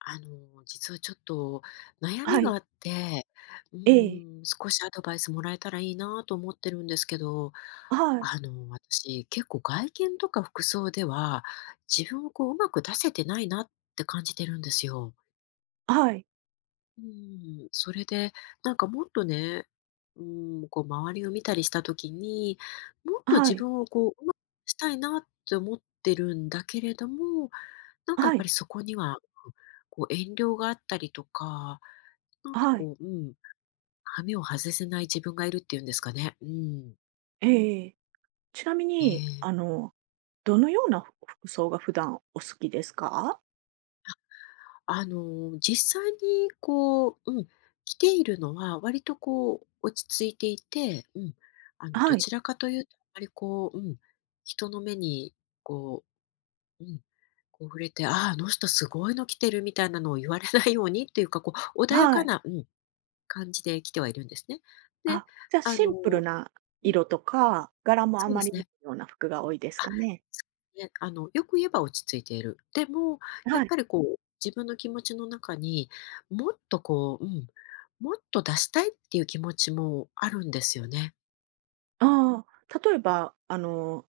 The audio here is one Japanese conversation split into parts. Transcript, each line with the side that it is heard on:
left: 実はちょっと悩
right: は
left: みが
right: い。
left: あって、うー
right: ええ。
left: ん、少しアドバイスもらえたらいいなと思ってるんですけど、
right: はい。
left: 私、結構外見とか服装では、自分をこう、うまく出せてないなって感じてるんですよ。
right: はい。
left: うん、それで、なんかもっとね、うん、こう、周りを見たりした時に、もっと
right: は
left: 自
right: い。
left: 分をこう、うまくしたいなって思ってるんだけれども、なんかや
right: は
left: っぱ
right: い。
left: りそこには、うん、こう遠慮があったりとか、なんか
right: はい。
left: こう、うん、はめを外せない自分がいるっていうんですかね。うん。
right: ええ、ちなみ
left: え
right: に、
left: え。
right: どのような服装が普段お好きですか？
left: 実際にこう、うん、来ているのは割とこう落ち着いていて、うん、ど
right: はい。
left: ちらかというと、あまりこう、うん、人の目にこう、うん、こう触れて、ああ、あの人すごいの来てるみたいなのを言われないようにっていうか、こう、穏や
right: は
left: か
right: い。
left: な、うん、感じで来てはいるんですね。で、
right: あ、じゃ、
left: あ
right: シンプル
left: の
right: な色とか、柄もあ
left: そうで
right: まり
left: す
right: ない
left: ね。
right: ような服が多いです
left: あ、
right: かね？
left: ね、よく言えば落ち着いている。でも、や
right: は
left: っ
right: い。
left: ぱりこう、自分の気持ちの中に、もっとこう、うん、もっと出したいっていう気持ちもあるんですよね。
right: ああ、例えば、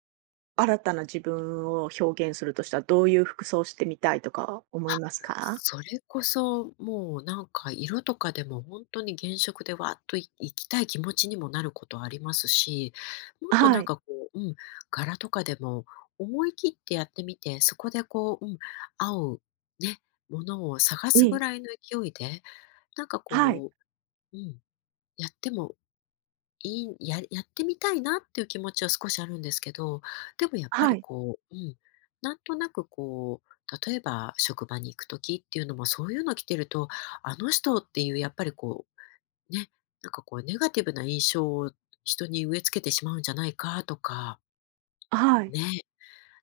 right: 新たな自分を表現するとしたら、どういう服装してみたいとか思い
left: あ、
right: ますか？
left: それこそ、もうなんか色とかでも本当に原色でわーっといいきたい気持ちにもなることありますし、もっと
right: は
left: なん
right: い。
left: かこう、うん、柄とかでも思い切ってやってみて、そこでこう、うん、合うね、ものを探
right: え
left: すぐ
right: え。
left: らいの勢いでなんか
right: はい。
left: こう、うん、やってもいいややってみたいなっていう気持ちは少しあるんですけど、でもやっぱ
right: は
left: り
right: い。
left: こう、うん、なんとなくこう、例えば職場に行く時っていうのもそういうの着てると、あの人っていうやっぱりこう、ね、なんかこうネガティブな印象を人に植え付けてしまうんじゃないかとか、
right: はい。
left: ね、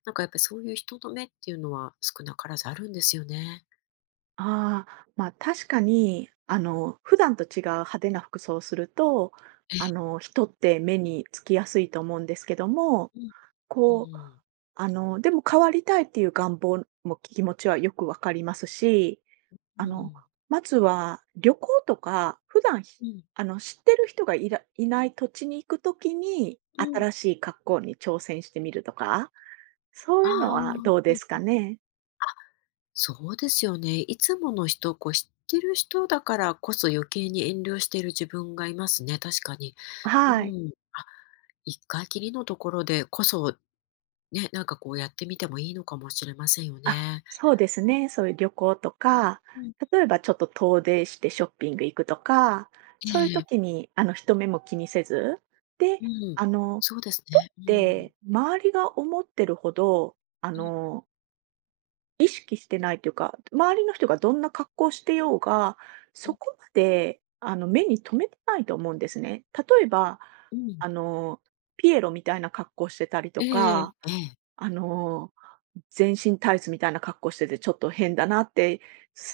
left: なんかやっぱりそういう人の目っていうのは少なからずあるんですよね。
right: ああ、まあ、確かに、普段と違う派手な服装をすると、人って目につきやすいと思うんですけども、
left: うん、う
right: こう、
left: ん、
right: でも変わりたいっていう願望も気持ちはよくわかりますし、
left: う
right: あの、
left: ん、
right: まずは旅行とか、普段ひ
left: うん、
right: 知ってる人がいない土地に行くときに、
left: うん。
right: 新しい格好に挑戦してみるとか、そういうの
left: ああ、
right: はどう
left: う
right: ですか
left: ん。
right: ね？
left: そうですよね。いつもの人、こう知ってる人だからこそ余計に遠慮している自分がいますね、確かに。う
right: はい。
left: ん。あ、一回きりのところでこそ、ね、なんかこうやってみてもいいのかもしれませんよ
right: あ、
left: ね。
right: そうです
left: うん
right: ね。そういう旅行とか、
left: うん、
right: 例えばちょっと遠出してショッピング行くとか、そういう
left: ええ、
right: 時にあの人目も気にせず、で、
left: うん。
right: あの、
left: そうです
right: 人
left: ね。
right: っ
left: うん。
right: て周りが思ってるほど、あ
left: うん
right: の、意識してないというか、周りの人がどんな格好をしてようが、
left: う
right: そ
left: ん、
right: こまであの目に留めてないと思うんですね。例えば、
left: うん。
right: あの、ピエロみたいな格好してたりと
left: ええ
right: か、
left: ええ。
right: あの全身タイツみたいな格好しててちょっと変だなって、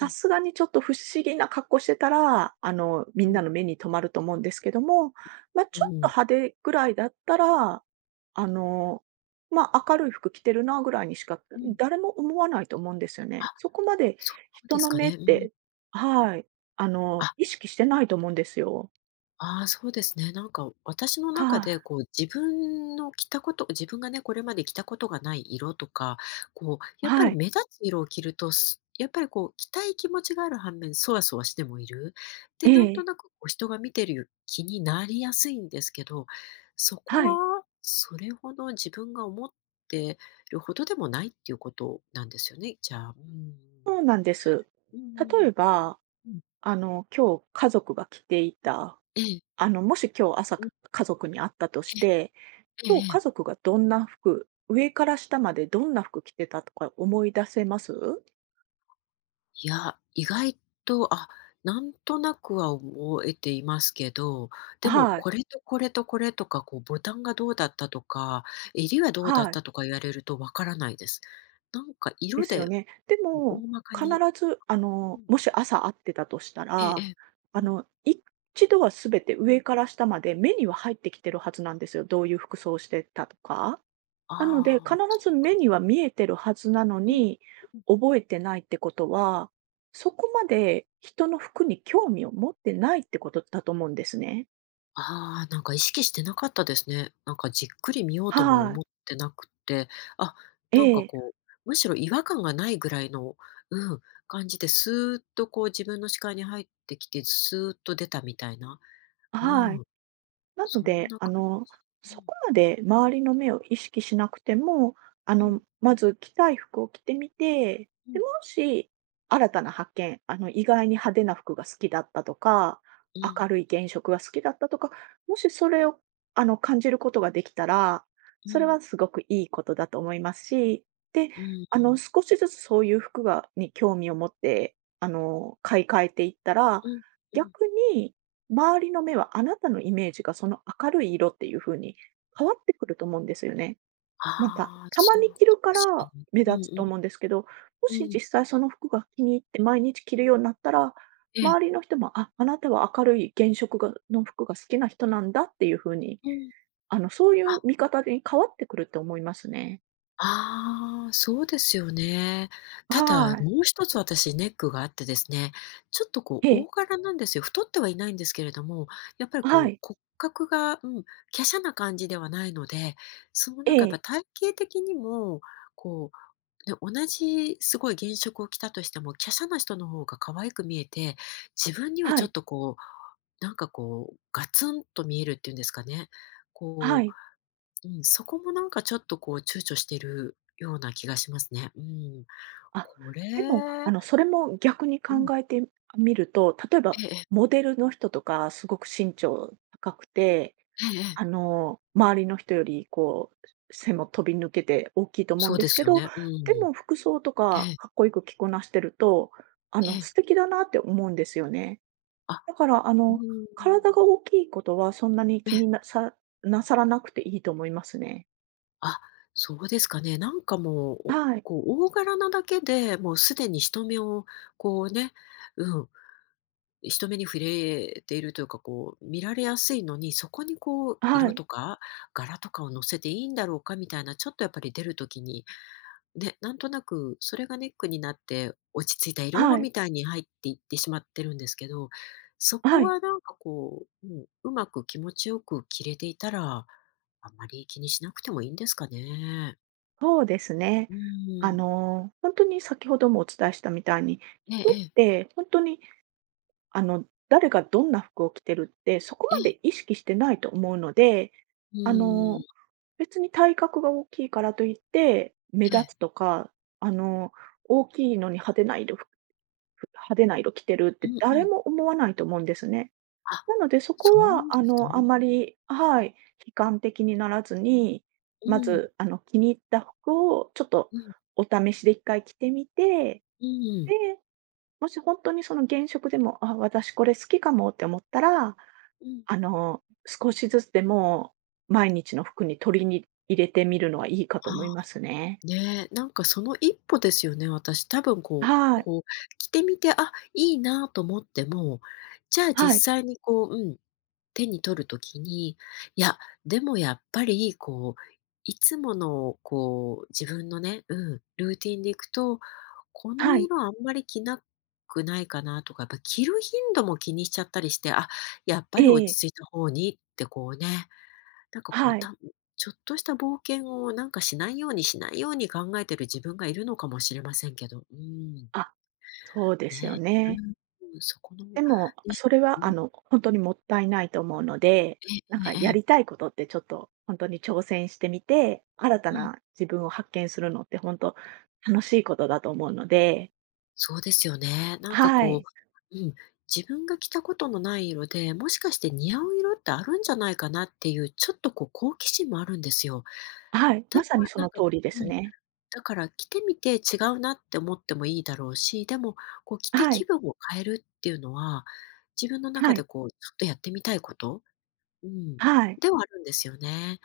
left: ええ。
right: すがにちょっと不思議な格好してたら、みん
left: うん
right: なの目に留まると思うんですけども、まあ、
left: う
right: ち
left: ん
right: ょっ
left: うんう
right: と
left: ん
right: 派手ぐらいだったら、あの、まあ、明るい服着てるなぐらいにしか、
left: ええええうん。
right: 誰も思わないと思うんですよ
left: あ、
right: ね。そこまで
left: そうで
right: 人
left: す
right: の
left: か
right: 目っ
left: ね。うん。
right: て、はい、
left: あ、
right: 意識してないと思うんですよ。
left: ああ、そうですね。なんか私の
right: は
left: 中で、
right: い。
left: こう自分の着たこと、自分がね、これまで着たことがない色とか、こう、やっぱ
right: は
left: り
right: い。
left: 目立つ色を着ると、やっぱりこう着たい気持ちがある反面、そわそわしてもいる。
right: え
left: で、なんと
right: え。
left: なくこう人が見てるよ気になりやすいんですけど、そこ
right: はい。
left: はそれほど自分が思ってるほどでもないっていうことなんですよね、じゃあ。うん。
right: そうなんです。
left: うんう
right: 例え
left: ん。
right: ば
left: うん。
right: 今日家族が着ていた、
left: ええ。
right: もし今日朝
left: うん、ええ
right: 家族に会ったとして、
left: ええ
right: 今
left: え
right: 日家
left: え。
right: 族がどんな服、上から下までどんな服着てたとか思い出せます
left: いや、意外と、あ、なんとなくは覚えていますけど、でも
right: はい、
left: これとこれとこれとか、こうボタンがどうだったとか、襟はどうだっ
right: はい。
left: たとか言われるとわからないです。なんか
right: で
left: 色
right: すよ
left: で、
right: ね。で
left: 大
right: も、
left: まか
right: 必
left: に、
right: ず、
left: うん、
right: もし朝会ってたとした
left: えええ
right: ら、
left: え、うん、
right: 一度はすべて上から下まで目には入ってきてるはずなんですよ。どういう服装してたとか。
left: あ
right: なので、必
left: あ、そ
right: ず
left: うか、
right: 目には見えてるはずなの
left: うん。
right: に、覚えてないってことは、そこまで人の服に興味を持ってないってことだと思うんですね。
left: ああ、なんか意識してなかったですね。なんかじっくり見ようとも
right: はい。
left: 思ってなくて、あ、
right: え
left: なんか
right: え、
left: こう、むしろ違和感がないぐらいの、うん、感じで、スーッとこう自分の視界に入ってきて、スーッと出たみたいな。
right: は
left: う
right: い。
left: ん、
right: なの
left: そん
right: で、
left: な感じ。う
right: そ
left: ん、
right: こまで周りの目を意識しなくても、
left: うん、
right: まず着たい服を着てみて、
left: う
right: で、
left: ん、
right: もし、新たな発見、意外に派手な服が好きだったとか、
left: う
right: 明
left: ん、
right: るい原色が好きだったとか、もしそれを、感じることができたら、
left: う
right: それ
left: ん、
right: はすごくいいことだと思いますし、で、
left: うん、うん、
right: 少しずつそういう服がに興味を持って、買い替えていったら、
left: うん、
right: 逆に周りの目はあなたのイメージがその明るい色っていう風に変わってくると思うんですよね。
left: あ
right: なんか、
left: あ、
right: たま
left: そうか
right: に着る
left: も
right: か
left: しれ
right: ら
left: ない。
right: 目立つ
left: う
right: と思うん
left: ん
right: ですけど、も
left: うん、
right: し
left: うん。
right: 実際その服が気に入って毎日着るようになったら、
left: ええ、
right: 周りの人も、あ、あなたは明るい原色がの服が好きな人なんだっていう風に、
left: うん。
right: そういう
left: あ
right: 見方に変わってくると思いますね。
left: ああ、そうですよね。ただ、
right: はい。
left: もう一つ私ネックがあってですね、ちょっとこ
right: え
left: う
right: え。
left: 大柄なんですよ。太ってはいないんですけれども、やっぱりこ
right: は
left: う
right: い。
left: 骨格が、うん、華奢な感じではないので、その
right: え
left: なんかやっぱ
right: え。
left: 体型的にも、こう、ね、同じすごい原色を着たとしても、華奢な人の方が可愛く見えて、自分には
right: は
left: ちょっ
right: い。
left: とこう、なんかこう、ガツンと見えるっていうんですかね。
right: は
left: こう
right: い。
left: うん、そこもなんかちょっとこう躊躇してるような気がしますね。うん。
right: あ、
left: こ
right: でも、
left: れ
right: それも逆に考
left: うん。
right: えてみると、例えば
left: ええええ。
right: モデルの人とかすごく身長高くて、
left: ええ
right: 周りの人よりこう、背も飛び抜けて大きいと思う
left: そ
right: ん
left: う
right: で
left: で
right: す
left: す
right: け
left: よ
right: ど、
left: ね。う
right: で
left: ん。
right: も服装とか
left: ええ、
right: かっこよく着こなしてると、
left: ええ。
right: 素敵だなって思うんですよね。
left: あ、
right: だから、
left: うー
right: 体
left: ん。
right: が大きいことはそんなに
left: え
right: 気
left: え。
right: になさなさらなくていいと思いますね。
left: あ、そうですかね。なんかもう、お
right: はい。
left: こう大柄なだけで、もうすでに人目をこうね、うん、人目に触れているというか、こう見られやすいのに、そこにこう
right: は
left: 色
right: い。
left: とか柄とかを乗せていいんだろうかみたいな、ちょっとやっぱり出る時にね、なんとなくそれがネックになって落ち着いた色
right: はい。
left: みたいに入っていってしまってるんですけど、そ
right: は
left: こ
right: い。
left: はなんかこう、うん、うまく気持ちよく着れていたら、あんまり気にしなくてもいいんですかね。
right: そうですね。
left: うーん。
right: 本当に先ほどもお伝えしたみたいに、
left: ええ
right: 人
left: え
right: っ
left: え、
right: て本当に、誰がどんな服を着てるって、そこ
left: え
right: ま
left: え、
right: で意識してないと思うので、
left: う
right: あ
left: ん、
right: の、
left: え
right: 別に体格が大きいからといって、目
left: え、
right: 立つとか、あの、大きいのに派手な色ふ派手な色着てるっ
left: う
right: て
left: んう
right: 誰
left: ん。
right: も思わないと思うんですね。
left: あ、
right: なので、そこ
left: そうなん
right: は
left: ですか。
right: あまり、はい、悲観的にならずに、
left: う
right: ま
left: ん、うん、
right: ず、気に入った服をちょっと
left: うん、
right: お試しで一回着てみて、
left: うん、
right: で、もし本当にその現職でも、あ、私これ好きかもって思ったら、
left: うん。
right: 少しずつでも毎日の服に取りに入れてみるのはいいか
left: あ
right: と思いま
left: あ。
right: すね。
left: ねえ、なんかその一歩ですよね、私。多分こう
right: はい。
left: こう着てみて、あ、いいなと思っても、じゃあ
right: は
left: 実
right: い。
left: 際にこう、うん、手に取るときに、いや、でもやっぱりこう、いつものこう自分のね、うん、ルーティンでいくと、この
right: はい。
left: 色あんまり着なくないかなとか、やっぱ着る頻度も気にしちゃったりして、あ、やっぱ
right: え
left: り落
right: え。
left: ち着いた方にってこうねなんかこう、
right: はい。
left: ちょっとした冒険をなんかしないようにしないように考えてる自分がいるのかもしれませんけど、うん、
right: あ、そうで
left: ね、
right: すよ
left: う
right: ね。
left: ん、うん、そこの、ね、
right: でも、それ
left: う
right: は、
left: ん、
right: 本当にもったいないと思うので、なんか
left: ええ
right: や
left: ええ、
right: りたいことってちょっと本当に挑戦してみて、新た
left: うん、
right: な自分を発見するのって本当楽しいことだと思うので、
left: そうですよね。なんか
right: は
left: こ
right: い。
left: う、うん、自分が着たことのない色で、もしかして似合う色ってあるんじゃないかなっていう、ちょっとこう好奇心もあるんですよ。
right: はい、
left: た
right: ま
left: だ、
right: さにそ
left: なん
right: の
left: か
right: 通りで
left: う
right: す
left: ん。
right: ね。
left: だから着てみて違うなって思ってもいいだろうし、でも、こう着て
right: は
left: 気
right: い、
left: 分を変えるっていうのは、自分の
right: は
left: 中で
right: い、
left: こうちょっとやってみたいこと、うん、
right: はい。
left: ではあるんですよね。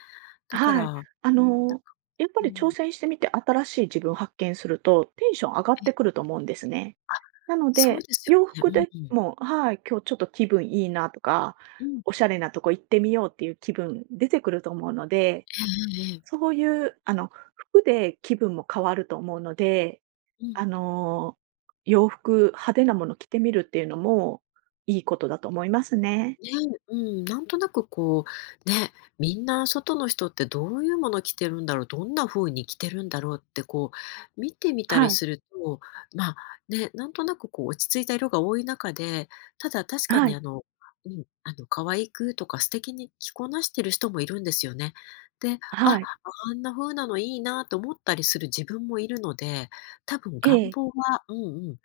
left: だから、
right: はい。
left: なんか、
right: あの、やっぱ
left: う
right: り挑
left: ん、
right: 戦してみて新しい自分を発見すると、テンション上がってくると思うんですね。なの
left: そう
right: で、
left: ですよ
right: 洋服
left: ね。
right: で
left: うんうん。
right: も、はい、今日ちょっと気分いいなとか、
left: うん、
right: おしゃれなとこ行ってみようっていう気分出てくると思うので、
left: ええええ。
right: そういう、服で気分も変わると思うので、
left: う
right: あ
left: ん。
right: の、洋服派手なもの着てみるっていうのもいいことだと思いますね。
left: ね、うん、なんとなくこう、ね、みんな外の人ってどういうもの着てるんだろう、どんな風に着てるんだろうってこう、見てみたり
right: はい。
left: すると、まあ、ね、なんとなくこう落ち着いた色が多い中で、ただ確か
right: は
left: に
right: い。
left: うん、可愛くとか素敵に着こなしてる人もいるんですよね。で、
right: は
left: あ、
right: い。
left: あんな風なのいいなと思ったりする自分もいるので、多分
right: え
left: 願
right: え。
left: 望はうんうん、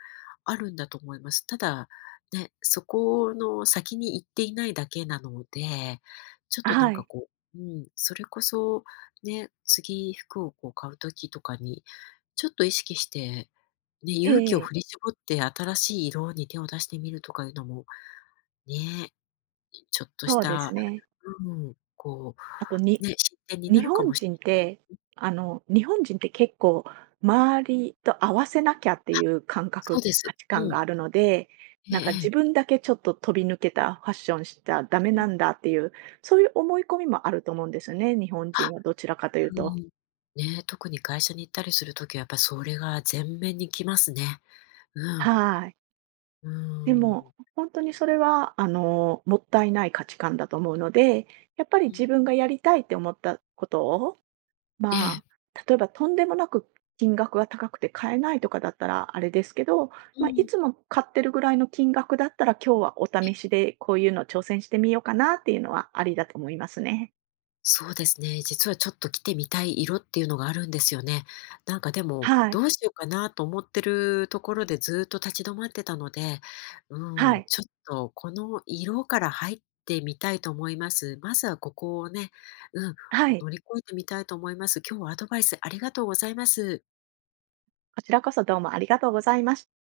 left: あるんだと思います。ただね、そこの先に行っていないだけなので、ちょっとな
right: は
left: んか
right: い。
left: こう、うん、それこそね、次服をこう買う時とかに、ちょっと意識して、ね、
right: え
left: 勇気を
right: え。
left: 振り絞って新しい色に手を出してみるとかいうのも、ね、ちょっとし
right: そうです
left: た、
right: ね。
left: うん、こ
right: あと
left: う、
right: に
left: ね、進展にな
right: 日
left: るか
right: 本
left: もしれ
right: 人
left: な
right: っ
left: い
right: て、日本人って結構周りと合わせなきゃっていう感
left: そう
right: 覚、
left: です。
right: 価値観
left: うん。
right: があるので、なん
left: えええ
right: か自
left: え。
right: 分だけちょっと飛び抜けたファッションしたらダメ
left: うん。
right: なんだっていう、そういう思い込みもあると思うんですよね、日本
left: あ、
right: 人はどちらかという
left: う
right: と。
left: ん。ね、特に会社に行ったりするときはやっぱりそれが前面に来ますね。うん。
right: はい。
left: う
right: で
left: ー
right: も、
left: ん。
right: 本当にそれは、もったいない価値観だと思うので、やっぱり
left: うん。
right: 自分がやりたいって思ったことを、
left: え
right: ま
left: え。
right: あ、例えばとんでもなく金額が高くて買えないとかだったらあれですけど、
left: う
right: まあ、い
left: ん。
right: つも買ってるぐらいの金額だったら、今日はお試しでこういうの挑戦してみようかなっていうのはありだと思いますね。
left: そうですね。実はちょっと着てみたい色っていうのがあるんですよね。なんかでも、
right: はい。
left: どうしようかなと思ってるところでずっと立ち止まってたので、う
right: は
left: ん、
right: い。
left: ちょっとこの色から入ってみたいと思います。まずはここをね、うん、
right: はい。
left: 乗り越えてみたいと思います。今日はアドバイスありがとうございます。
right: こちらこそどうもありがとうございました。